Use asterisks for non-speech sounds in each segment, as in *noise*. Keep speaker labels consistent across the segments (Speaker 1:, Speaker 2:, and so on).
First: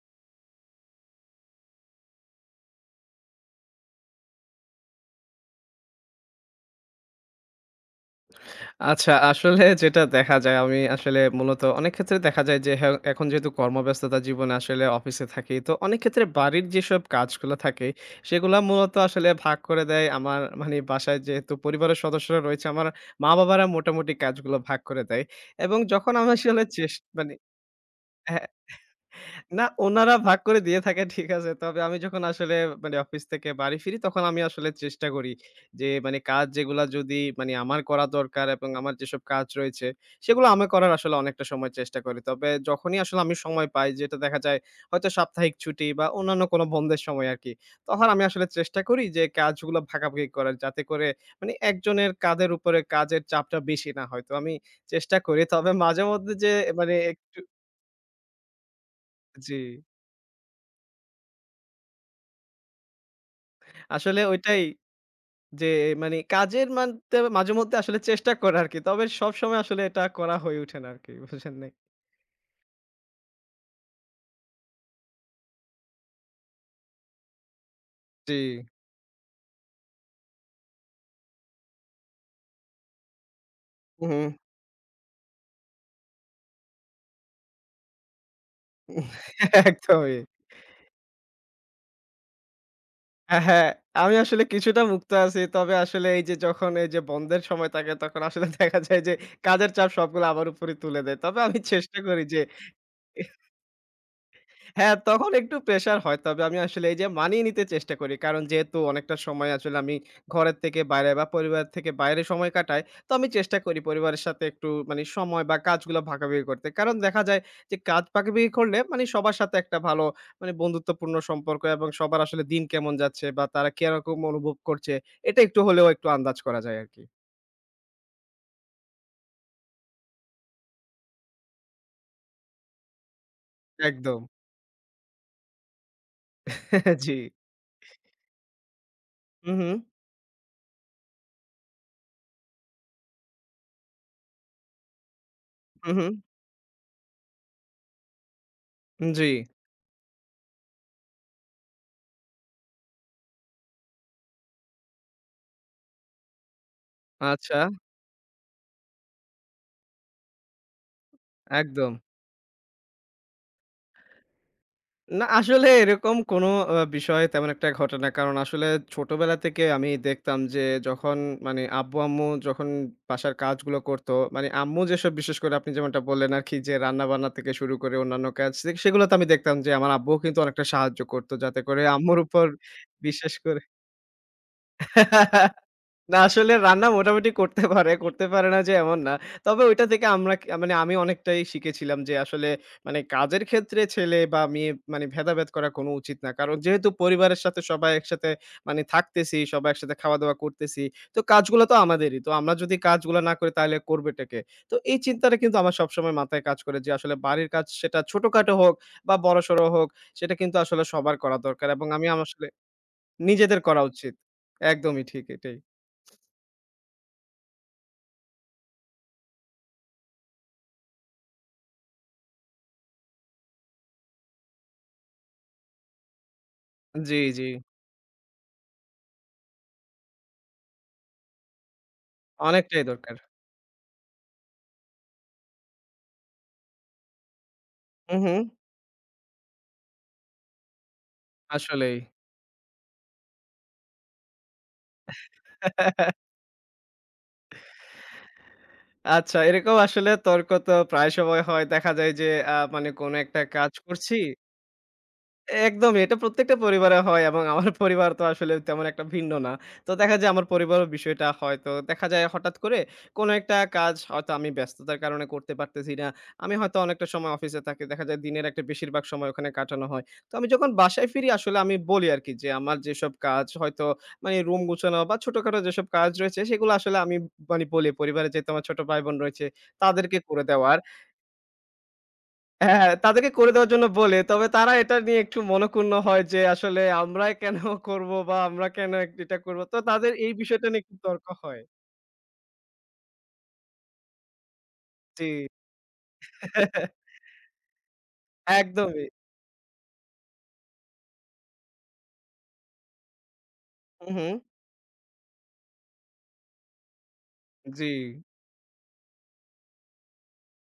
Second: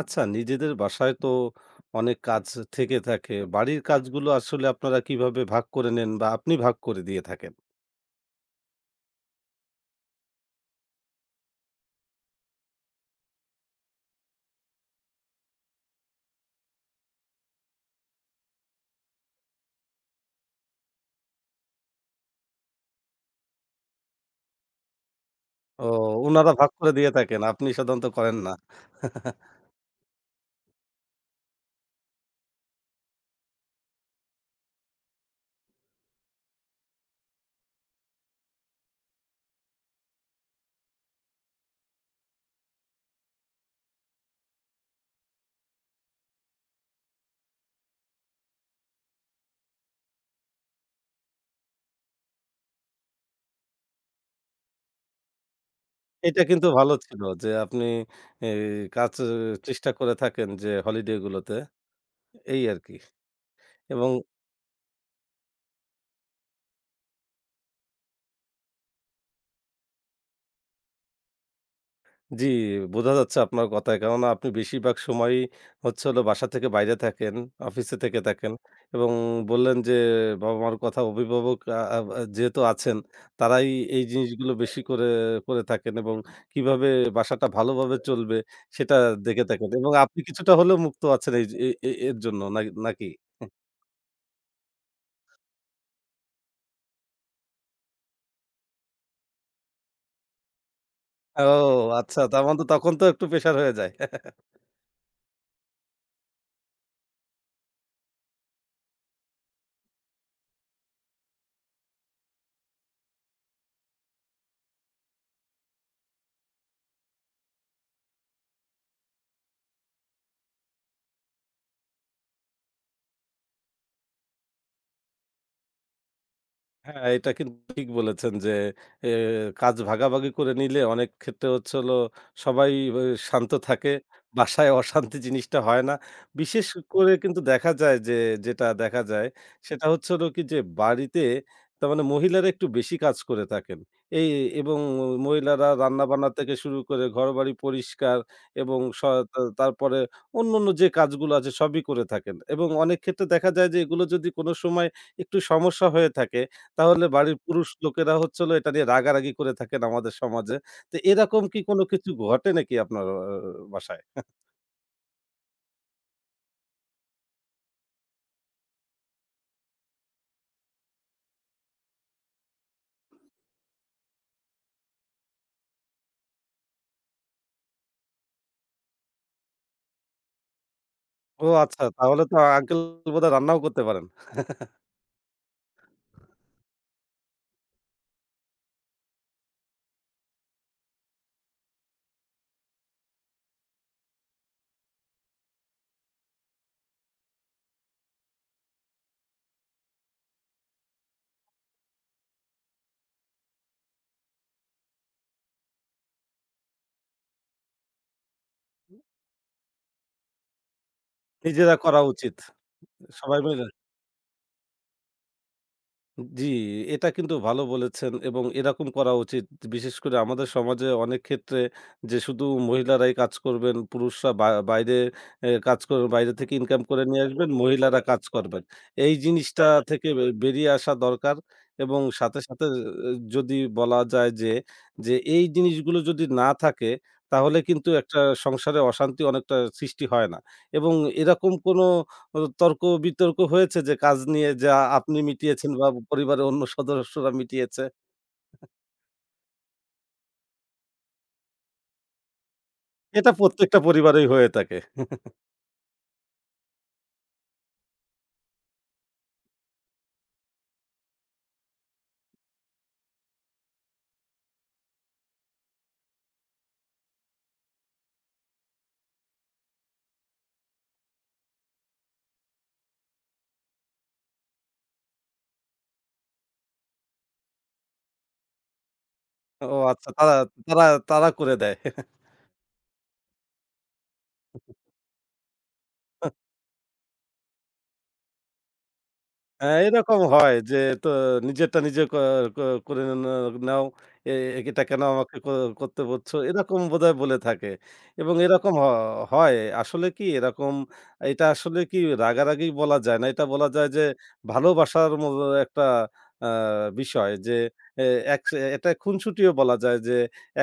Speaker 1: আচ্ছা, নিজেদের বাসায় তো অনেক কাজ থেকে থাকে। বাড়ির কাজগুলো আসলে আপনারা কিভাবে ভাগ করে নেন বা আপনি ভাগ করে দিয়ে থাকেন?
Speaker 2: আচ্ছা, আসলে যেটা দেখা যায় আমি আসলে মূলত অনেক ক্ষেত্রে দেখা যায় যে হ্যাঁ, এখন যেহেতু কর্মব্যস্ততা জীবনে আসলে অফিসে থাকি। তো অনেক ক্ষেত্রে বাড়ির যেসব কাজগুলো থাকে সেগুলা মূলত আসলে ভাগ করে দেয় আমার মানে বাসায় যেহেতু পরিবারের সদস্যরা রয়েছে আমার মা-বাবারা মোটামুটি কাজগুলো ভাগ করে দেয় এবং
Speaker 1: ও
Speaker 2: যখন আমি
Speaker 1: উনারা
Speaker 2: আসলে
Speaker 1: ভাগ করে
Speaker 2: চেস
Speaker 1: দিয়ে
Speaker 2: মানে
Speaker 1: থাকেন, আপনি সাধারণত করেন
Speaker 2: হ্যাঁ।
Speaker 1: না। *laughs*
Speaker 2: না, উনারা ভাগ করে দিয়ে থাকে ঠিক আছে। তবে আমি যখন আসলে মানে অফিস থেকে বাড়ি ফিরি তখন আমি আসলে চেষ্টা করি যে মানে কাজ যেগুলা যদি মানে আমার করা দরকার এবং আমার যেসব কাজ রয়েছে সেগুলো আমি করার আসলে অনেকটা সময় চেষ্টা করি। তবে যখনই আসলে আমি সময় পাই যেটা দেখা যায় হয়তো সাপ্তাহিক ছুটি বা অন্যান্য কোনো বন্ধের সময় আরকি। তখন আমি আসলে চেষ্টা করি যে কাজগুলো ভাগাভাগি করার যাতে করে মানে একজনের কাঁধের উপরে কাজের চাপটা বেশি না হয়। তো আমি চেষ্টা করি। তবে মাঝেমধ্যে
Speaker 1: এটা
Speaker 2: যে
Speaker 1: কিন্তু ভালো
Speaker 2: মানে
Speaker 1: ছিল
Speaker 2: একটু
Speaker 1: যে আপনি এই কাজ
Speaker 2: জি,
Speaker 1: চেষ্টা করে থাকেন যে হলিডে গুলোতে, এই আরকি। এবং
Speaker 2: আসলে ওইটাই যে মানে কাজের মানতে মাঝেমধ্যে আসলে চেষ্টা করা আরকি। তবে সবসময় আসলে এটা করা হয়ে ওঠে না আরকি, বুঝেন নাই?
Speaker 1: জি, বোঝা যাচ্ছে আপনার কথায়। কেননা আপনি বেশিরভাগ সময়ই হচ্ছে হলো বাসা থেকে বাইরে থাকেন, অফিসে থেকে
Speaker 2: জি।
Speaker 1: থাকেন এবং বললেন যে বাবা-মার কথা অভিভাবক আ আ আ যেহেতু আছেন, তারাই এই
Speaker 2: হুম, *laughs*
Speaker 1: জিনিসগুলো বেশি করে করে থাকেন এবং কিভাবে বাসাটা ভালোভাবে চলবে সেটা
Speaker 2: হুম।
Speaker 1: দেখে থাকেন এবং
Speaker 2: একদমই।
Speaker 1: আপনি কিছুটা হলেও মুক্ত আছেন এই যে এ এ এর জন্য, না নাকি?
Speaker 2: হ্যাঁ, হ্যাঁ। আমি আসলে কিছুটা মুক্ত আছি। তবে আসলে এই যে যখন এই যে বন্ধের সময় থাকে তখন আসলে *laughs* দেখা যায় যে কাজের চাপ সবগুলো আমার উপরে তুলে দেয়। তবে
Speaker 1: ও
Speaker 2: আমি চেষ্টা
Speaker 1: আচ্ছা,
Speaker 2: করি যে
Speaker 1: তার মানে তো তখন তো একটু প্রেশার হয়ে যায়।
Speaker 2: হ্যাঁ, তখন একটু প্রেশার হয়। তবে আমি আসলে এই যে মানিয়ে নিতে চেষ্টা করি। কারণ যেহেতু অনেকটা সময় আসলে আমি ঘরের থেকে বাইরে বা পরিবার থেকে বাইরে সময় কাটাই। তো আমি চেষ্টা করি পরিবারের সাথে একটু মানে সময় বা কাজগুলো ভাগাভাগি করতে। কারণ দেখা যায় যে কাজ ভাগাভাগি করলে মানে সবার সাথে একটা ভালো মানে বন্ধুত্বপূর্ণ সম্পর্ক এবং সবার আসলে দিন কেমন যাচ্ছে বা তারা কিরকম অনুভব করছে এটা একটু হলেও একটু আন্দাজ করা যায় আরকি।
Speaker 1: হ্যাঁ, এটা কিন্তু ঠিক বলেছেন যে এ কাজ ভাগাভাগি করে নিলে অনেক ক্ষেত্রে হচ্ছে হলো সবাই অ শান্ত থাকে।
Speaker 2: একদম।
Speaker 1: বাসায় অশান্তি জিনিসটা হয় না। বিশেষ
Speaker 2: *laughs*
Speaker 1: করে
Speaker 2: জি।
Speaker 1: কিন্তু দেখা যায় যেটা দেখা যায়
Speaker 2: হু, হু।
Speaker 1: সেটা হচ্ছে হলো কি যে বাড়িতে তার মানে মহিলারা একটু বেশি কাজ করে থাকেন। এই এবং মহিলারা
Speaker 2: হু, হু।
Speaker 1: রান্নাবান্না থেকে শুরু করে ঘরবাড়ি পরিষ্কার এবং স
Speaker 2: জি।
Speaker 1: তা তারপরে অন্যান্য যে কাজগুলো আছে সবই করে থাকেন এবং অনেক ক্ষেত্রে দেখা যায় যে এগুলো যদি কোনো সময় একটু সমস্যা হয়ে থাকে তাহলে বাড়ির
Speaker 2: আচ্ছা,
Speaker 1: পুরুষ লোকেরা হচ্ছে হলো এটা নিয়ে রাগারাগি করে থাকেন আমাদের সমাজে। তো এরকম কি কোনো
Speaker 2: একদম।
Speaker 1: কিছু ঘটে নাকি আপনার বাসায়?
Speaker 2: না আসলে এরকম কোনো বিষয় তেমন একটা ঘটে না। কারণ আসলে ছোটবেলা থেকে আমি দেখতাম যে যখন মানে আব্বু-আম্মু যখন বাসার কাজগুলো করতো, মানে আম্মু যেসব বিশেষ করে আপনি যেমনটা বললেন আরকি যে রান্না-বান্না থেকে শুরু করে অন্যান্য কাজ সেগুলোতে আমি দেখতাম যে আমার আব্বুও কিন্তু অনেকটা সাহায্য করতো।
Speaker 1: ও
Speaker 2: যাতে
Speaker 1: আচ্ছা,
Speaker 2: করে আম্মুর
Speaker 1: তাহলে তো
Speaker 2: উপর
Speaker 1: আঙ্কেল বোধহয়
Speaker 2: বিশেষ
Speaker 1: রান্নাও
Speaker 2: করে
Speaker 1: করতে পারেন।
Speaker 2: না আসলে রান্না মোটামুটি করতে পারে, করতে পারে না যে এমন না। তবে ওইটা থেকে আমরা মানে আমি অনেকটাই শিখেছিলাম যে আসলে মানে কাজের ক্ষেত্রে ছেলে বা মেয়ে মানে ভেদাভেদ করা কোনো উচিত না। কারণ যেহেতু পরিবারের সাথে সবাই একসাথে মানে থাকতেছি, সবাই একসাথে খাওয়া-দাওয়া করতেছি। তো কাজগুলো তো আমাদেরই। তো আমরা যদি কাজগুলো না করি তাহলে করবেটা কে? তো এই চিন্তাটা কিন্তু আমার সবসময় মাথায় কাজ করে যে আসলে বাড়ির কাজ সেটা ছোটখাটো হোক বা বড়সড় হোক সেটা কিন্তু আসলে সবার করা দরকার
Speaker 1: নিজেরা
Speaker 2: এবং
Speaker 1: করা
Speaker 2: আমি আমার
Speaker 1: উচিত।
Speaker 2: আসলে
Speaker 1: সবাই
Speaker 2: নিজেদের
Speaker 1: মিলে।
Speaker 2: করা উচিত। একদমই ঠিক এটাই।
Speaker 1: জি, এটা কিন্তু ভালো বলেছেন এবং এরকম করা উচিত। বিশেষ করে আমাদের সমাজে অনেক ক্ষেত্রে যে শুধু মহিলারাই কাজ করবেন, পুরুষরা বা বাইরে কাজ করবেন, বাইরে থেকে ইনকাম করে
Speaker 2: জি,
Speaker 1: নিয়ে
Speaker 2: জি।
Speaker 1: আসবেন, মহিলারা কাজ করবেন। এই জিনিসটা, হ্যাঁ, হ্যাঁ, থেকে বেরিয়ে আসা দরকার এবং সাথে, সাথে
Speaker 2: অনেকটাই দরকার।
Speaker 1: যদি বলা যায় যে, যে এই জিনিসগুলো যদি না থাকে তাহলে কিন্তু
Speaker 2: হু,
Speaker 1: একটা
Speaker 2: হু।
Speaker 1: সংসারে অশান্তি অনেকটা সৃষ্টি হয় না এবং এরকম কোনো
Speaker 2: আসলেই।
Speaker 1: তর্ক বিতর্ক হয়েছে যে কাজ নিয়ে যা আপনি মিটিয়েছেন বা
Speaker 2: *laughs*
Speaker 1: পরিবারের অন্য সদস্যরা মিটিয়েছে।
Speaker 2: আচ্ছা এরকম আসলে তর্ক তো প্রায় সময় হয়। দেখা যায় যে মানে কোনো
Speaker 1: এটা
Speaker 2: একটা কাজ
Speaker 1: প্রত্যেকটা
Speaker 2: করছি
Speaker 1: পরিবারেই হয়ে থাকে।
Speaker 2: একদমই। এটা প্রত্যেকটা পরিবারে হয় এবং আমার *laughs* পরিবার তো আসলে তেমন একটা ভিন্ন না। তো দেখা যায় আমার পরিবারও বিষয়টা হয়তো দেখা যায় হঠাৎ করে কোনো একটা কাজ হয়তো আমি ব্যস্ততার কারণে করতে পারতেছি না। আমি হয়তো অনেকটা সময় অফিসে থাকি। দেখা যায় দিনের একটা বেশিরভাগ সময় ওখানে কাটানো হয়। তো আমি যখন বাসায় ফিরি আসলে আমি বলি আরকি যে আমার যেসব কাজ হয়তো মানে রুম গুছানো বা ছোটখাটো যেসব কাজ রয়েছে সেগুলো আসলে আমি মানে বলি পরিবারে যেহেতু আমার ছোট ভাই-বোন রয়েছে
Speaker 1: ও আচ্ছা,
Speaker 2: তাদেরকে
Speaker 1: তারা
Speaker 2: করে দেওয়া।
Speaker 1: তারা তারা করে দেয়।
Speaker 2: হ্যাঁ, হ্যাঁ, তাদেরকে করে দেওয়ার জন্য বলে। তবে তারা এটা নিয়ে একটু মনঃক্ষুণ্ণ হয় যে আসলে আমরাই কেন করব বা আমরা কেন এটা করব।
Speaker 1: হ্যাঁ,
Speaker 2: তো তাদের
Speaker 1: এরকম
Speaker 2: এই
Speaker 1: হয়
Speaker 2: বিষয়টা
Speaker 1: যে
Speaker 2: নিয়ে একটু
Speaker 1: তো
Speaker 2: তর্ক হয়।
Speaker 1: নিজেরটা নিজে ক ক করে না, নাও। এ এ- এটা কেন
Speaker 2: জি।
Speaker 1: আমাকে করতে বলছো? এরকম
Speaker 2: *laughs*
Speaker 1: বোধহয় বলে থাকে। এবং এরকম হ
Speaker 2: একদমই।
Speaker 1: হয়। আসলে কি এরকম, এটা আসলে কি রাগারাগি বলা যায় না। এটা বলা যায় যে
Speaker 2: হু, হু।
Speaker 1: ভালোবাসার একটা আ বিষয় যে
Speaker 2: জি।
Speaker 1: এ এক এটা খুনসুটিও বলা যায় যে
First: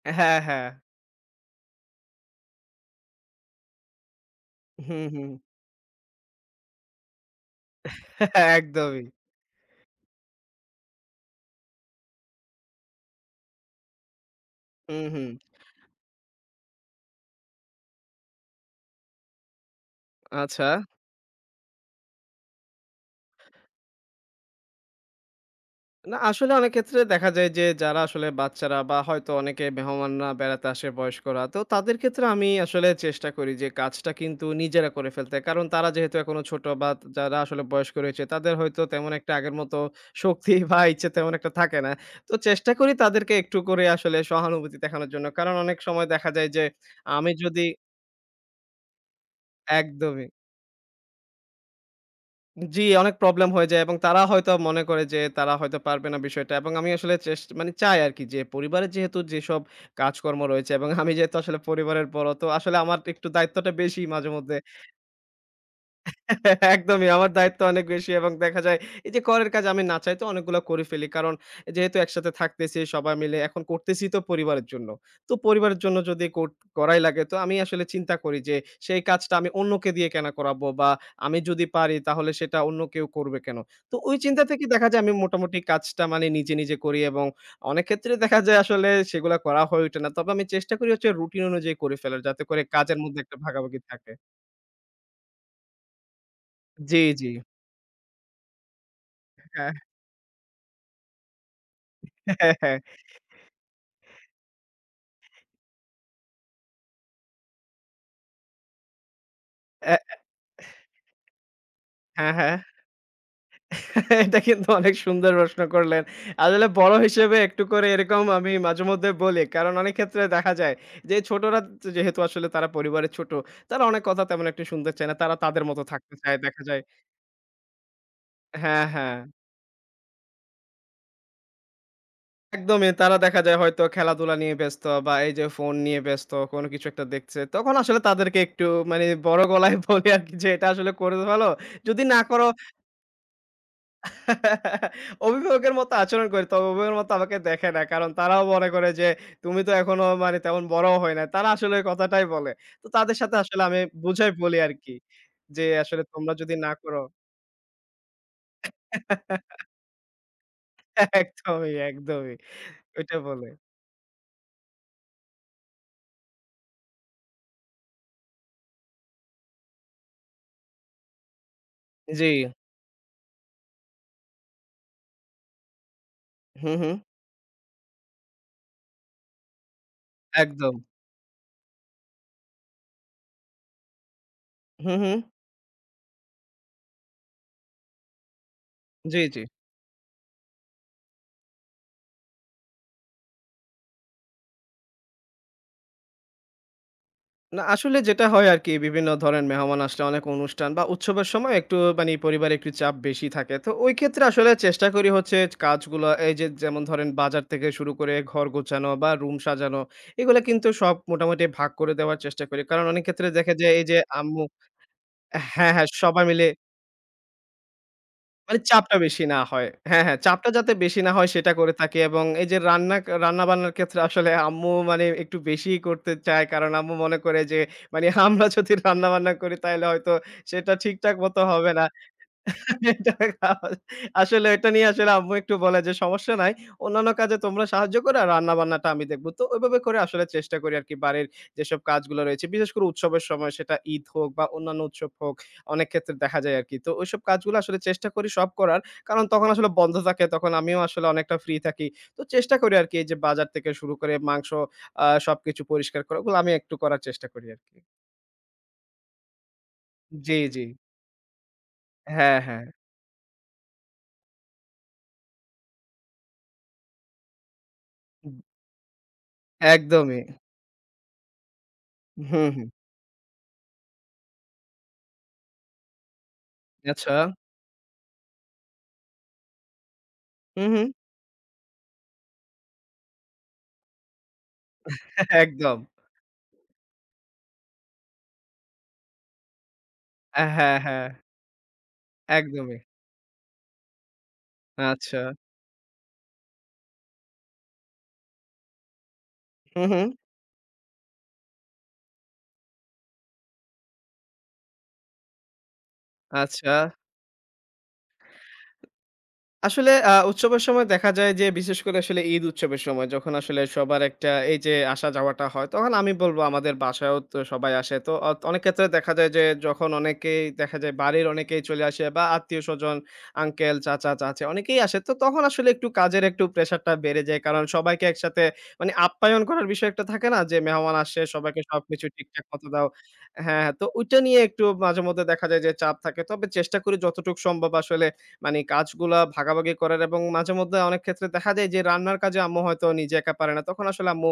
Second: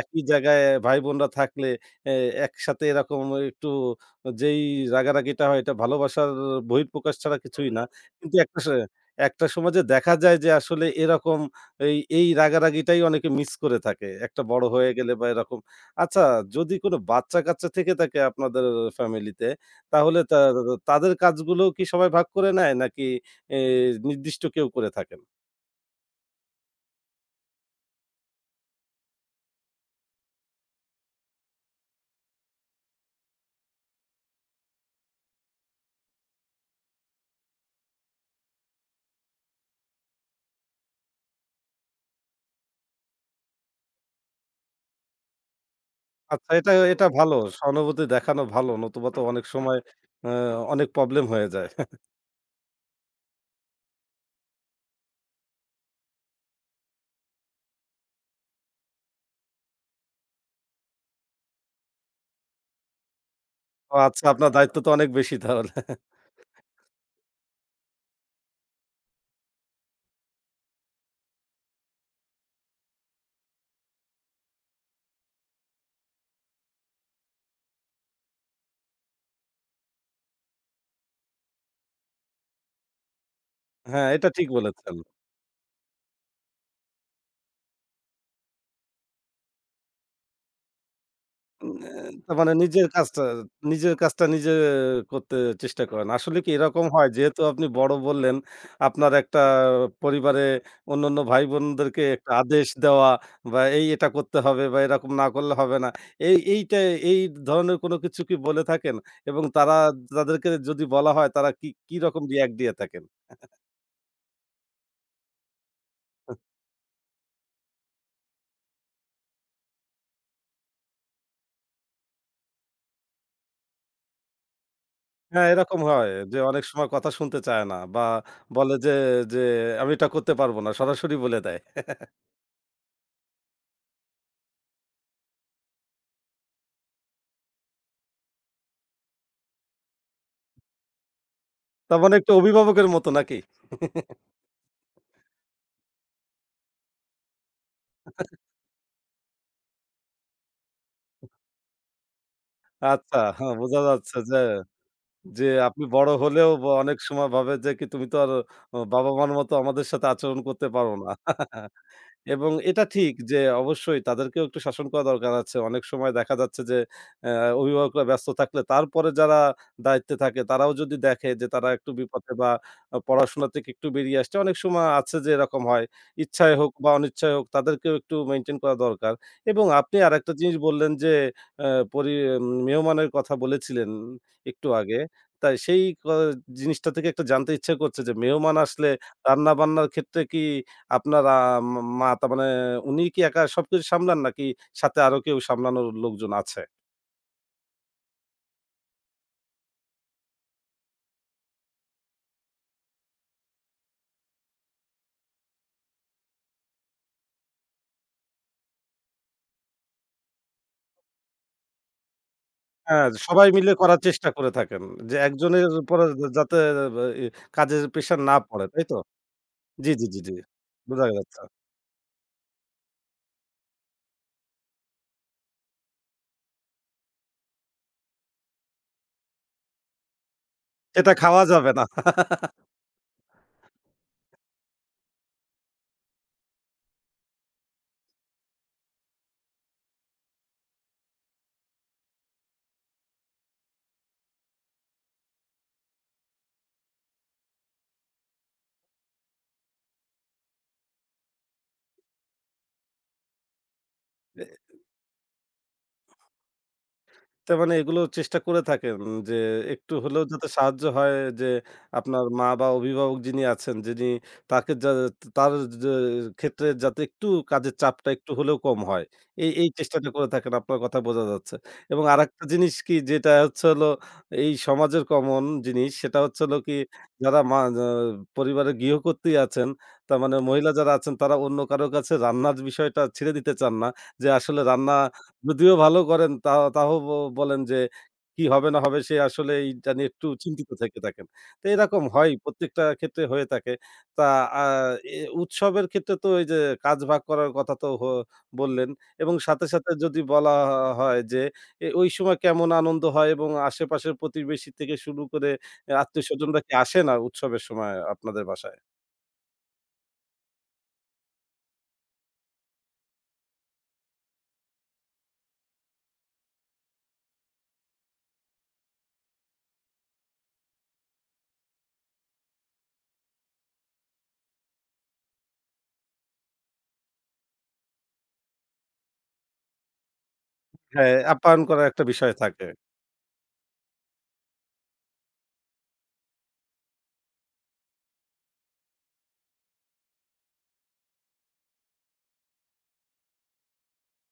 Speaker 1: একই
Speaker 2: হ্যাঁ,
Speaker 1: জায়গায়
Speaker 2: হ্যাঁ।
Speaker 1: ভাই-বোনরা থাকলে এ একসাথে এরকম একটু যেই
Speaker 2: হু, হু।
Speaker 1: রাগারাগিটা হয় এটা ভালোবাসার বহিঃপ্রকাশ ছাড়া কিছুই না। কিন্তু
Speaker 2: *laughs* একদমই।
Speaker 1: একটা সমাজে দেখা যায় যে আসলে এরকম এই রাগারাগিটাই অনেকে মিস করে থাকে। একটা বড় হয়ে
Speaker 2: হু,
Speaker 1: গেলে
Speaker 2: হু।
Speaker 1: বা এরকম। আচ্ছা, যদি কোনো বাচ্চা-কাচ্চা থেকে থাকে আপনাদের ফ্যামিলিতে তাহলে
Speaker 2: আচ্ছা।
Speaker 1: তাদের কাজগুলোও কি সবাই ভাগ করে নেয়? নাকি এ নির্দিষ্ট কেউ করে থাকেন?
Speaker 2: না, আসলে অনেক ক্ষেত্রে দেখা যায় যে যারা আসলে বাচ্চারা বা হয়তো অনেকে মেহমানরা বেড়াতে আসে বয়স্করা, তো তাদের ক্ষেত্রে আমি আসলে চেষ্টা করি যে কাজটা কিন্তু নিজেরা করে ফেলতে। কারণ তারা যেহেতু এখনো ছোট বা যারা আসলে বয়স্ক রয়েছে তাদের হয়তো তেমন একটা আগের মতো শক্তি *laughs* বা ইচ্ছে তেমন একটা থাকে না। তো চেষ্টা করি তাদেরকে একটু করে আসলে সহানুভূতি দেখানোর জন্য। কারণ অনেক সময় দেখা যায়
Speaker 1: আচ্ছা,
Speaker 2: যে
Speaker 1: এটা
Speaker 2: আমি
Speaker 1: ভালো।
Speaker 2: যদি
Speaker 1: সহানুভূতি দেখানো ভালো। নতুবা তো অনেক সময়
Speaker 2: একদমই।
Speaker 1: আ অনেক প্রবলেম হয়ে যায়।
Speaker 2: জি, অনেক প্রবলেম হয়ে যায় এবং তারা হয়তো মনে করে যে তারা হয়তো পারবে না বিষয়টা এবং আমি আসলে মানে চাই আরকি যে পরিবারের যেহেতু যেসব কাজকর্ম রয়েছে এবং আমি যেহেতু আসলে পরিবারের বড় তো আসলে আমার একটু দায়িত্বটা
Speaker 1: ও
Speaker 2: বেশি
Speaker 1: আচ্ছা, আপনার
Speaker 2: মাঝেমধ্যে।
Speaker 1: দায়িত্ব তো অনেক বেশি তাহলে।
Speaker 2: একদমই আমার দায়িত্ব অনেক বেশি এবং দেখা যায় এই যে করের কাজ আমি না চাইতে অনেকগুলো করে ফেলি। কারণ যেহেতু একসাথে থাকতেছি সবাই মিলে এখন করতেছি তো পরিবারের জন্য। তো পরিবারের জন্য যদি করাই লাগে তো আমি আসলে চিন্তা করি যে সেই কাজটা আমি অন্যকে দিয়ে কেন করাবো বা আমি যদি পারি তাহলে সেটা অন্য কেউ করবে কেন? তো
Speaker 1: হ্যাঁ,
Speaker 2: ওই
Speaker 1: এটা
Speaker 2: চিন্তা
Speaker 1: ঠিক
Speaker 2: থেকে দেখা
Speaker 1: বলেছেন।
Speaker 2: যায় আমি মোটামুটি কাজটা মানে নিজে, নিজে করি এবং অনেক ক্ষেত্রে দেখা যায় আসলে সেগুলা করা হয়ে ওঠে না। তবে আমি চেষ্টা করি হচ্ছে রুটিন
Speaker 1: উম
Speaker 2: অনুযায়ী
Speaker 1: এ
Speaker 2: করে ফেলার
Speaker 1: তার
Speaker 2: যাতে
Speaker 1: মানে
Speaker 2: করে
Speaker 1: নিজের
Speaker 2: কাজের মধ্যে
Speaker 1: কাজটা
Speaker 2: একটা ভাগাভাগি
Speaker 1: নিজের
Speaker 2: থাকে।
Speaker 1: কাজটা নিজে করতে চেষ্টা করেন। আসলে কি এরকম
Speaker 2: জি,
Speaker 1: হয়?
Speaker 2: জি।
Speaker 1: যেহেতু আপনি বড় বললেন, আপনার একটা
Speaker 2: হ্যাঁ,
Speaker 1: পরিবারে অন্যান্য ভাই-বোনদেরকে
Speaker 2: *laughs*
Speaker 1: একটা
Speaker 2: হ্যাঁ,
Speaker 1: আদেশ
Speaker 2: হ্যাঁ।
Speaker 1: দেওয়া বা এটা করতে হবে বা এরকম না করলে হবে না। এই এইটা এই ধরনের কোনো কিছু কি বলে থাকেন? এবং
Speaker 2: অ্যা
Speaker 1: তাদেরকে যদি বলা হয় তারা কি কি রকম
Speaker 2: হ্যাঁ,
Speaker 1: রিঅ্যাক্ট
Speaker 2: হ্যাঁ।
Speaker 1: দিয়ে থাকেন?
Speaker 2: এটা কিন্তু অনেক সুন্দর প্রশ্ন করলেন। আসলে বড় হিসেবে একটু করে এরকম আমি মাঝেমধ্যে বলি। কারণ অনেক ক্ষেত্রে দেখা যায় যে ছোটরা যেহেতু আসলে তারা পরিবারের ছোট, তারা অনেক কথা তেমন একটু শুনতে চায় না। তারা
Speaker 1: হ্যাঁ,
Speaker 2: তাদের
Speaker 1: এরকম
Speaker 2: মতো
Speaker 1: হয়
Speaker 2: থাকতে চায়
Speaker 1: যে
Speaker 2: দেখা
Speaker 1: অনেক
Speaker 2: যায়
Speaker 1: সময় কথা শুনতে চায় না বা বলে
Speaker 2: হ্যাঁ,
Speaker 1: যে,
Speaker 2: হ্যাঁ।
Speaker 1: যে আমি এটা করতে পারব না। সরাসরি বলে দেয়।
Speaker 2: একদমই তারা দেখা যায় হয়তো খেলাধুলা নিয়ে ব্যস্ত বা এই যে ফোন নিয়ে ব্যস্ত, কোনো কিছু একটা দেখছে। তখন আসলে তাদেরকে একটু মানে বড় গলায় *laughs* বলি আরকি যে, "এটা আসলে করে ভালো।
Speaker 1: তার
Speaker 2: যদি
Speaker 1: মানে
Speaker 2: না
Speaker 1: একটু
Speaker 2: করো
Speaker 1: অভিভাবকের মতো নাকি?
Speaker 2: অভিভাবকের মতো আচরণ করে। তবে অভিভাবকের মতো আমাকে দেখে না। কারণ তারাও মনে করে যে, "তুমি তো এখনো মানে তেমন বড়ও হয় নাই।" তারা আসলে ওই কথাটাই বলে। তো তাদের
Speaker 1: আচ্ছা,
Speaker 2: সাথে
Speaker 1: হ্যাঁ,
Speaker 2: আসলে
Speaker 1: বোঝা
Speaker 2: আমি
Speaker 1: যাচ্ছে
Speaker 2: বুঝাই
Speaker 1: যে,
Speaker 2: বলি আরকি।
Speaker 1: যে
Speaker 2: যে
Speaker 1: আপনি
Speaker 2: আসলে
Speaker 1: বড়
Speaker 2: তোমরা
Speaker 1: হলেও
Speaker 2: যদি না
Speaker 1: অনেক
Speaker 2: করো
Speaker 1: সময় ভাবে যে কি তুমি তো আর বাবা-মার মতো
Speaker 2: *laughs*
Speaker 1: আমাদের সাথে আচরণ করতে পারো না। *laughs*
Speaker 2: একদমই, একদমই।
Speaker 1: এবং এটা ঠিক
Speaker 2: ওইটা
Speaker 1: যে
Speaker 2: বলে।
Speaker 1: অবশ্যই তাদেরকেও একটু শাসন করা দরকার আছে। অনেক সময় দেখা যাচ্ছে যে অ্যা অভিভাবকরা ব্যস্ত থাকলে তারপরে যারা দায়িত্বে থাকে তারাও যদি দেখে যে তারা একটু
Speaker 2: জি।
Speaker 1: বিপথে বা পড়াশোনা থেকে একটু বেরিয়ে আসছে, অনেক সময় আছে যে এরকম হয়। ইচ্ছায় হোক
Speaker 2: হুম,
Speaker 1: বা
Speaker 2: হুম।
Speaker 1: অনিচ্ছায় হোক তাদেরকেও একটু মেইনটেইন করা দরকার। এবং আপনি আরেকটা জিনিস
Speaker 2: একদম।
Speaker 1: বললেন যে অ্যা পরি মেহমানের কথা বলেছিলেন একটু
Speaker 2: হুম,
Speaker 1: আগে।
Speaker 2: হুম।
Speaker 1: তাই সেই জিনিসটা থেকে একটা জানতে ইচ্ছে করছে যে মেহমান আসলে
Speaker 2: জি, জি।
Speaker 1: রান্না-বান্নার ক্ষেত্রে কি আপনার মা মা তার মানে উনিই কি একা সবকিছু সামলান নাকি সাথে আরো কেউ সামলানোর লোকজন আছে?
Speaker 2: না আসলে যেটা হয় আরকি বিভিন্ন ধরেন মেহমান আসলে অনেক অনুষ্ঠান বা উৎসবের সময় একটু মানে পরিবারে একটু চাপ বেশি থাকে। তো ওই ক্ষেত্রে আসলে চেষ্টা করি হচ্ছে কাজগুলো এই যে যেমন ধরেন বাজার থেকে শুরু করে ঘর গোছানো বা রুম সাজানো এগুলো কিন্তু সব মোটামুটি ভাগ করে দেওয়ার চেষ্টা করি। কারণ অনেক
Speaker 1: হ্যাঁ,
Speaker 2: ক্ষেত্রে
Speaker 1: সবাই
Speaker 2: দেখা
Speaker 1: মিলে
Speaker 2: যায় এই যে
Speaker 1: করার চেষ্টা
Speaker 2: আম্মু
Speaker 1: করে থাকেন। যে একজনের
Speaker 2: হ্যাঁ, হ্যাঁ
Speaker 1: উপরে
Speaker 2: সবাই মিলে
Speaker 1: যাতে বা কাজের প্রেশার না
Speaker 2: মানে
Speaker 1: পড়ে, তাই তো?
Speaker 2: চাপটা বেশি না হয়।
Speaker 1: জি,
Speaker 2: হ্যাঁ,
Speaker 1: জি,
Speaker 2: হ্যাঁ,
Speaker 1: জি, জি।
Speaker 2: চাপটা যাতে বেশি
Speaker 1: বোঝা
Speaker 2: না হয়
Speaker 1: যাচ্ছে।
Speaker 2: সেটা করে থাকি এবং এই যে রান্না-বান্নার ক্ষেত্রে আসলে আম্মু মানে একটু বেশিই করতে চায়। কারণ আম্মু মনে করে যে মানে আমরা যদি রান্না-বান্না করি তাইলে হয়তো সেটা
Speaker 1: সেটা
Speaker 2: ঠিকঠাক মতো
Speaker 1: খাওয়া যাবে
Speaker 2: হবে
Speaker 1: না।
Speaker 2: না।
Speaker 1: *laughs*
Speaker 2: এটা খাওয়া আসলে এটা নিয়ে আসলে আম্মু একটু বলে যে, "সমস্যা নাই। অন্যান্য কাজে তোমরা সাহায্য করো, আর রান্না-বান্নাটা আমি দেখব।" তো ওইভাবে করে আসলে চেষ্টা করি আরকি বাড়ির যেসব কাজগুলো রয়েছে, বিশেষ করে উৎসবের সময় সেটা ঈদ হোক বা অন্যান্য উৎসব হোক, অনেক ক্ষেত্রে দেখা যায় আরকি। তো ওইসব কাজগুলো আসলে চেষ্টা করি সব করার। কারণ তখন আসলে বন্ধ থাকে, তখন আমিও আসলে অনেকটা ফ্রি থাকি। তো চেষ্টা করি আরকি এই যে বাজার থেকে শুরু করে মাংস সবকিছু পরিষ্কার করা, ওগুলো আমি একটু করার চেষ্টা করি
Speaker 1: তার মানে
Speaker 2: আরকি।
Speaker 1: এগুলো চেষ্টা করে থাকেন যে একটু হলেও
Speaker 2: জি,
Speaker 1: যাতে
Speaker 2: জি।
Speaker 1: সাহায্য হয়, যে আপনার
Speaker 2: হ্যাঁ,
Speaker 1: মা
Speaker 2: হ্যাঁ।
Speaker 1: বা অভিভাবক যিনি আছেন, তাকে তার যে ক্ষেত্রে যাতে একটু কাজের চাপটা একটু
Speaker 2: হুম,
Speaker 1: হলেও কম হয়, এই এই চেষ্টাটা
Speaker 2: একদমই।
Speaker 1: করে থাকেন, আপনার কথা বোঝা যাচ্ছে। এবং আরেকটা
Speaker 2: হুম, হুম।
Speaker 1: জিনিস কি যেটা হচ্ছে হলো এই সমাজের কমন জিনিস সেটা হচ্ছে হলো কি
Speaker 2: আচ্ছা।
Speaker 1: যারা মা পরিবারের গৃহকর্ত্রী আছেন তার মানে
Speaker 2: হুম,
Speaker 1: মহিলা
Speaker 2: হুম।
Speaker 1: যারা আছেন তারা অন্য কারো কাছে রান্নার বিষয়টা ছেড়ে দিতে চান না, যে আসলে রান্না
Speaker 2: *laughs*
Speaker 1: যদিও
Speaker 2: একদম।
Speaker 1: ভালো করেন তাও বলেন যে কি হবে না হবে সে আসলে এইটা নিয়ে একটু
Speaker 2: হ্যাঁ,
Speaker 1: চিন্তিত থেকে
Speaker 2: হ্যাঁ,
Speaker 1: থাকেন। তো এরকম হয়,
Speaker 2: একদমই।
Speaker 1: প্রত্যেকটা ক্ষেত্রে হয়ে থাকে। তা আ এ
Speaker 2: আচ্ছা,
Speaker 1: উৎসবের ক্ষেত্রে তো এই যে কাজ ভাগ করার কথা তো বললেন এবং সাথে,
Speaker 2: হুম,
Speaker 1: সাথে
Speaker 2: হুম।
Speaker 1: যদি বলা হয় যে ওই সময় কেমন আনন্দ হয় এবং আশেপাশের প্রতিবেশী থেকে শুরু করে আত্মীয়স্বজনরা কি
Speaker 2: আচ্ছা।
Speaker 1: আসে না উৎসবের সময় আপনাদের বাসায়?
Speaker 2: আসলে উৎসবের সময় দেখা যায় যে বিশেষ করে আসলে ঈদ উৎসবের সময় যখন আসলে সবার একটা এই যে আসা যাওয়াটা হয় তখন আমি বলব আমাদের বাসায়ও তো সবাই আসে। তো অনেক ক্ষেত্রে দেখা যায় যে যখন অনেকেই দেখা যায় বাড়ির অনেকেই চলে আসে বা আত্মীয়স্বজন আঙ্কেল, চাচা, চাচী অনেকেই আসে। তো তখন আসলে একটু কাজের একটু প্রেশারটা বেড়ে যায়। কারণ সবাইকে একসাথে মানে আপ্যায়ন করার বিষয় একটা থাকে না যে মেহমান
Speaker 1: হ্যাঁ,
Speaker 2: আসে
Speaker 1: আপ্যায়ন
Speaker 2: সবাইকে
Speaker 1: করার একটা
Speaker 2: সবকিছু
Speaker 1: বিষয়
Speaker 2: ঠিকঠাক
Speaker 1: থাকে।
Speaker 2: মতো দাও হ্যাঁ, হ্যাঁ। তো ওইটা নিয়ে একটু মাঝেমধ্যে দেখা যায় যে চাপ থাকে। তবে চেষ্টা করি যতটুকু সম্ভব আসলে মানে কাজগুলা ভাগাভাগি করার এবং মাঝেমধ্যে অনেক ক্ষেত্রে দেখা যায় যে রান্নার কাজে আম্মু হয়তো নিজে একা পারে না। তখন আসলে আম্মু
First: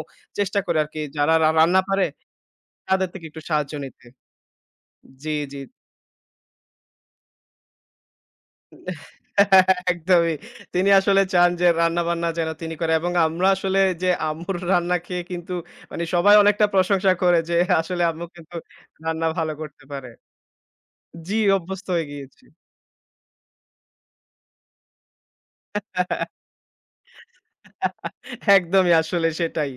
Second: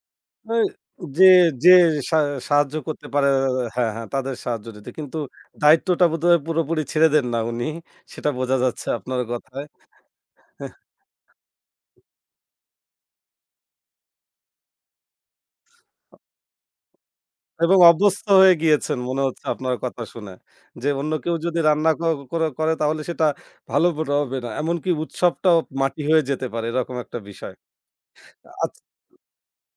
Speaker 1: এ
Speaker 2: চেষ্টা করে আরকি
Speaker 1: যে,
Speaker 2: যারা রা
Speaker 1: যে
Speaker 2: রান্না পারে
Speaker 1: সা সাহায্য করতে
Speaker 2: তাদের থেকে
Speaker 1: পারে,
Speaker 2: একটু সাহায্য
Speaker 1: হ্যাঁ,
Speaker 2: নিতে।
Speaker 1: হ্যাঁ, তাদের সাহায্য নিতে। কিন্তু
Speaker 2: জি, জি।
Speaker 1: দায়িত্বটা বোধহয় পুরোপুরি ছেড়ে দেন না উনি। সেটা বোঝা যাচ্ছে আপনার কথায়।
Speaker 2: *laughs* একদমই।
Speaker 1: *laughs* হ্যাঁ,
Speaker 2: তিনি আসলে চান যে রান্না-বান্না যেন তিনি করে এবং আমরা আসলে যে আম্মুর রান্না খেয়ে কিন্তু মানে সবাই অনেকটা প্রশংসা করে যে
Speaker 1: এবং
Speaker 2: আসলে আম্মু
Speaker 1: অভ্যস্ত হয়ে
Speaker 2: কিন্তু
Speaker 1: গিয়েছেন মনে
Speaker 2: রান্না
Speaker 1: হচ্ছে
Speaker 2: ভালো
Speaker 1: আপনার
Speaker 2: করতে
Speaker 1: কথা
Speaker 2: পারে।
Speaker 1: শুনে। যে অন্য কেউ
Speaker 2: জি,
Speaker 1: যদি
Speaker 2: অভ্যস্ত
Speaker 1: রান্না
Speaker 2: হয়ে গিয়েছি।
Speaker 1: করে করে তাহলে সেটা ভালো হবে না। এমনকি উৎসবটাও মাটি হয়ে
Speaker 2: *laughs*
Speaker 1: যেতে পারে এরকম একটা বিষয়। আ
Speaker 2: একদমই আসলে সেটাই।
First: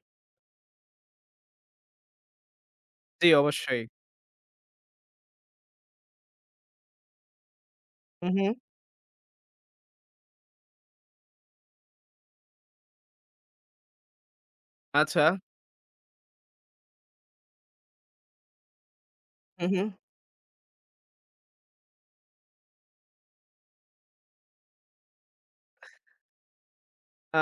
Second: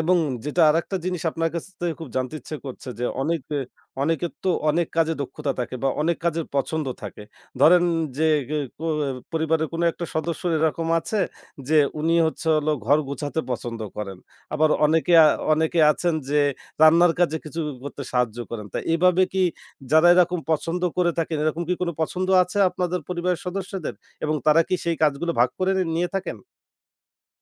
Speaker 1: এবং যেটা আরেকটা জিনিস আপনার কাছ থেকে খুব জানতে ইচ্ছে করছে যে
Speaker 2: জি, অবশ্যই।
Speaker 1: অনেকের তো অনেক কাজে দক্ষতা থাকে বা অনেক কাজের পছন্দ থাকে। ধরেন যে
Speaker 2: হু, হু।
Speaker 1: গে কো পরিবারের কোনো একটা সদস্য এরকম আছে যে উনি হচ্ছে হলো ঘর গোছাতে পছন্দ করেন। আবার অনেকে
Speaker 2: আচ্ছা।
Speaker 1: আ অনেকে আছেন যে রান্নার কাজে কিছু করতে সাহায্য করেন। তা এভাবে কি
Speaker 2: হু, হু।
Speaker 1: যারা এরকম পছন্দ করে থাকেন, এরকম কি কোনো পছন্দ আছে আপনাদের পরিবারের সদস্যদের? এবং তারা কি সেই কাজগুলো ভাগ করে নিয়ে থাকেন?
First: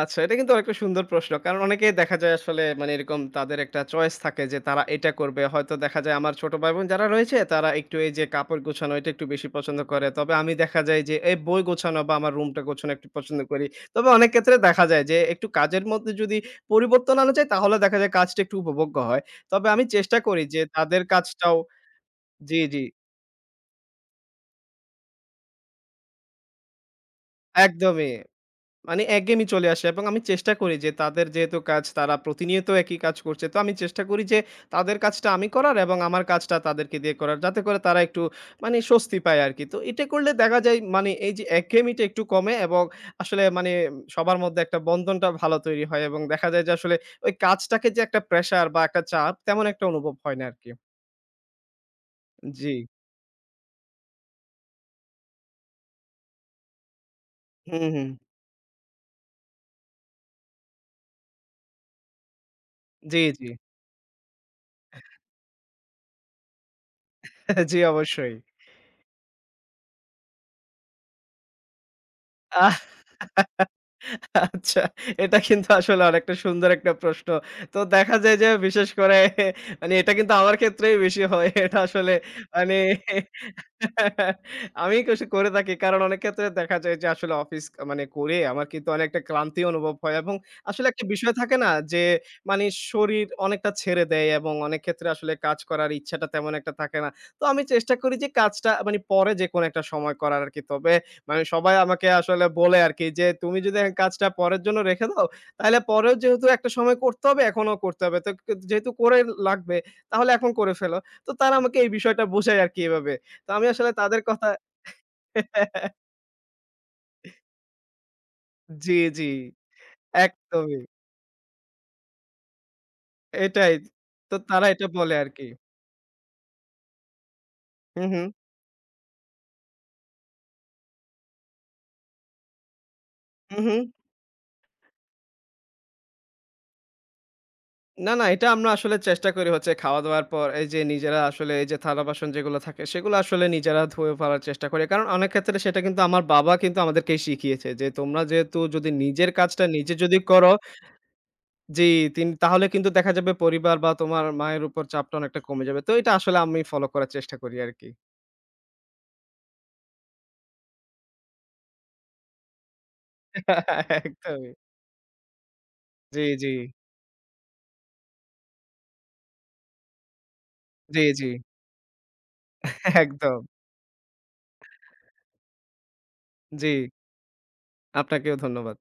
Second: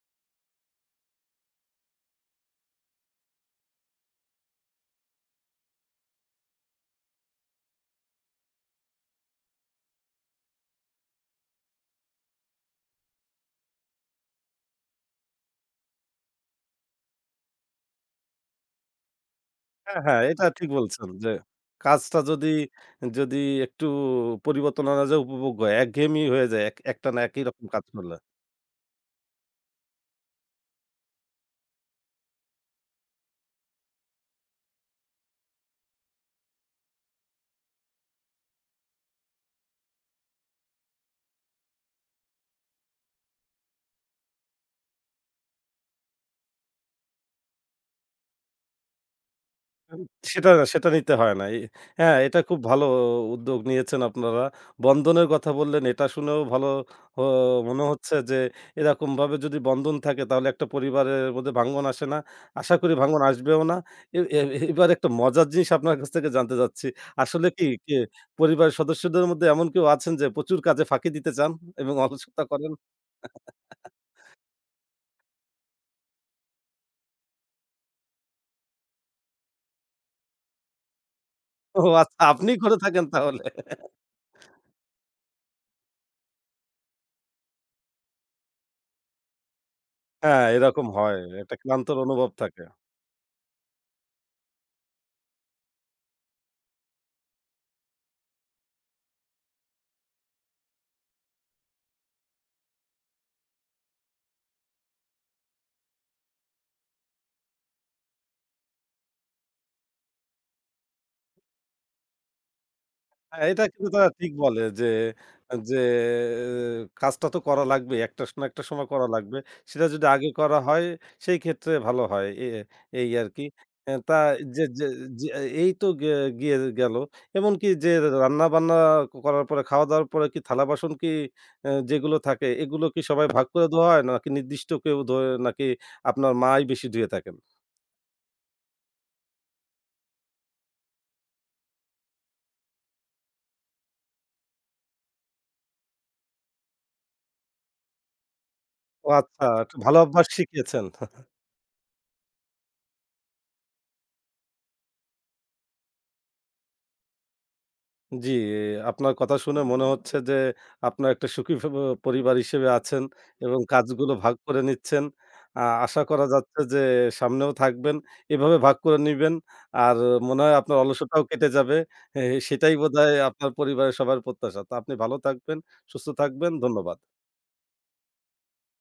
Speaker 2: আচ্ছা, এটা কিন্তু আরেকটা সুন্দর প্রশ্ন। কারণ অনেকেই দেখা যায় আসলে মানে এরকম তাদের একটা চয়েস থাকে যে তারা এটা করবে। হয়তো দেখা যায় আমার ছোট ভাই-বোন যারা রয়েছে তারা একটু এই যে কাপড় গোছানো এটা একটু বেশি পছন্দ করে। তবে আমি দেখা যায় যে এই বই গোছানো বা আমার রুমটা গোছানো একটু পছন্দ করি। তবে অনেক ক্ষেত্রে দেখা যায় যে একটু কাজের মধ্যে যদি পরিবর্তন আনা যায় তাহলে দেখা যায় কাজটা একটু উপভোগ্য হয়। তবে আমি
Speaker 1: হ্যাঁ,
Speaker 2: চেষ্টা
Speaker 1: হ্যাঁ,
Speaker 2: করি
Speaker 1: এটা
Speaker 2: যে
Speaker 1: ঠিক
Speaker 2: তাদের
Speaker 1: বলছেন যে
Speaker 2: কাজটাও
Speaker 1: কাজটা যদি,
Speaker 2: জি, জি।
Speaker 1: যদি একটু পরিবর্তন আনা যায় উপভোগ্য হয়। একঘেয়েমি হয়ে যায় একটানা একই রকম কাজ
Speaker 2: একদমই।
Speaker 1: করলে।
Speaker 2: মানে একঘেয়েমি চলে আসে এবং আমি চেষ্টা করি যে তাদের যেহেতু কাজ তারা প্রতিনিয়ত একই কাজ করছে তো আমি চেষ্টা করি যে তাদের কাজটা আমি করার এবং আমার কাজটা তাদেরকে দিয়ে করার যাতে করে তারা একটু মানে স্বস্তি পায় আর কি তো এটা করলে দেখা যায় মানে এই যে একঘেয়েমিটা একটু কমে এবং আসলে মানে সবার মধ্যে একটা বন্ধনটা ভালো তৈরি হয় এবং দেখা যায় যে আসলে ওই কাজটাকে যে একটা প্রেসার বা একটা চাপ তেমন একটা
Speaker 1: উম
Speaker 2: অনুভব হয় না
Speaker 1: সেটা
Speaker 2: আর
Speaker 1: না,
Speaker 2: কি।
Speaker 1: সেটা নিতে হয় না। হ্যাঁ, এটা খুব
Speaker 2: জি।
Speaker 1: ভালো উদ্যোগ নিয়েছেন আপনারা। বন্ধনের কথা বললেন, এটা শুনেও ভালো ও মনে
Speaker 2: হুম, হুম।
Speaker 1: হচ্ছে যে এরকমভাবে যদি বন্ধন থাকে তাহলে একটা পরিবারের মধ্যে ভাঙ্গন আসে না। আশা করি
Speaker 2: জি,
Speaker 1: ভাঙ্গন
Speaker 2: জি।
Speaker 1: আসবেও না। এ এ এবার একটা মজার জিনিস আপনার কাছ থেকে জানতে চাচ্ছি। আসলে কি
Speaker 2: *laughs* জি অবশ্যই।
Speaker 1: পরিবারের সদস্যদের মধ্যে এমন কেউ আছেন যে প্রচুর কাজে ফাঁকি দিতে চান এবং অলসতা করেন?
Speaker 2: আচ্ছা, এটা কিন্তু আসলে অনেকটা সুন্দর একটা প্রশ্ন। তো দেখা যায় যে বিশেষ করে মানে এটা কিন্তু আমার ক্ষেত্রেই বেশি হয়। এটা
Speaker 1: ও
Speaker 2: আসলে
Speaker 1: আচ্ছা, আপনিই
Speaker 2: মানে
Speaker 1: করে থাকেন তাহলে।
Speaker 2: আমি কিছু করে থাকি। কারণ অনেক ক্ষেত্রে দেখা যায় যে আসলে অফিস মানে করে আমার কিন্তু অনেকটা ক্লান্তি অনুভব হয় এবং
Speaker 1: হ্যাঁ, এরকম
Speaker 2: আসলে একটা
Speaker 1: হয়।
Speaker 2: বিষয়
Speaker 1: একটা
Speaker 2: থাকে না
Speaker 1: ক্লান্তর
Speaker 2: যে
Speaker 1: অনুভব থাকে।
Speaker 2: মানে শরীর অনেকটা ছেড়ে দেয় এবং অনেক ক্ষেত্রে আসলে কাজ করার ইচ্ছাটা তেমন একটা থাকে না। তো আমি চেষ্টা করি যে কাজটা মানে পরে যেকোনো একটা সময় করার আরকি। তবে মানে সবাই আমাকে আসলে বলে আরকি যে, "তুমি যদি এখন কাজটা পরের জন্য রেখে দাও, তাহলে পরেও যেহেতু একটা সময় করতে হবে, এখনো করতে হবে। তো ক যেহেতু করে লাগবে তাহলে এখন করে ফেলো।" তো তারা আমাকে এই বিষয়টা বোঝায় আরকি এভাবে।
Speaker 1: হ্যাঁ,
Speaker 2: তো
Speaker 1: এটা
Speaker 2: আমি
Speaker 1: কিন্তু
Speaker 2: আসলে
Speaker 1: তারা
Speaker 2: তাদের
Speaker 1: ঠিক
Speaker 2: কথা
Speaker 1: বলে যে, কাজটা তো করা লাগবে। একটা না একটা সময়
Speaker 2: জি,
Speaker 1: করা
Speaker 2: জি,
Speaker 1: লাগবে। সেটা যদি আগে করা
Speaker 2: একদমই।
Speaker 1: হয় সেই ক্ষেত্রে ভালো হয়। এই আরকি।
Speaker 2: এটাই।
Speaker 1: অ্যা তা
Speaker 2: তো
Speaker 1: যে
Speaker 2: তারা
Speaker 1: যে
Speaker 2: এটা বলে
Speaker 1: যে
Speaker 2: আরকি।
Speaker 1: এই তো গিয়ে গেল। এমনকি যে
Speaker 2: হুম, হুম,
Speaker 1: রান্না-বান্না করার পরে, খাওয়া-দাওয়ার পরে কি থালা-বাসন কি যেগুলো থাকে এগুলো কি সবাই ভাগ
Speaker 2: হুম,
Speaker 1: করে
Speaker 2: হুম।
Speaker 1: ধোয়া হয়? নাকি নির্দিষ্ট কেউ ধোয়? নাকি আপনার মাই বেশি ধুয়ে থাকেন?
Speaker 2: না, না এটা আমরা আসলে চেষ্টা করি হচ্ছে খাওয়া-দাওয়ার পর এই যে নিজেরা আসলে এই যে থালা-বাসন যেগুলো থাকে সেগুলো আসলে নিজেরা ধুয়ে ফেলার চেষ্টা করি। কারণ অনেক ক্ষেত্রে সেটা কিন্তু আমার বাবা কিন্তু আমাদেরকে শিখিয়েছে যে তোমরা যেহেতু যদি
Speaker 1: ও
Speaker 2: নিজের
Speaker 1: আচ্ছা,
Speaker 2: কাজটা
Speaker 1: একটা
Speaker 2: নিজে
Speaker 1: ভালো
Speaker 2: যদি
Speaker 1: অভ্যাস
Speaker 2: করো
Speaker 1: শিখিয়েছেন।
Speaker 2: জি, তাহলে কিন্তু দেখা যাবে পরিবার বা তোমার মায়ের উপর চাপটা অনেকটা কমে যাবে। তো এটা আসলে আমি ফলো করার চেষ্টা করি আরকি।
Speaker 1: জি, আপনার কথা শুনে মনে হচ্ছে যে আপনার একটা সুখী পরিবার হিসেবে আছেন এবং
Speaker 2: *laughs*
Speaker 1: কাজগুলো ভাগ
Speaker 2: একদমই।
Speaker 1: করে নিচ্ছেন। আশা
Speaker 2: জি,
Speaker 1: করা
Speaker 2: জি।
Speaker 1: যাচ্ছে যে সামনেও থাকবেন। এভাবে ভাগ করে নিবেন। আর মনে হয় আপনার
Speaker 2: জি,
Speaker 1: অলসতাও
Speaker 2: জি।
Speaker 1: কেটে যাবে। এ সেটাই
Speaker 2: *laughs*
Speaker 1: বোধহয়
Speaker 2: একদম।
Speaker 1: আপনার পরিবারের সবার প্রত্যাশা। তো আপনি ভালো থাকবেন, সুস্থ থাকবেন।
Speaker 2: জি,
Speaker 1: ধন্যবাদ।
Speaker 2: আপনাকেও ধন্যবাদ।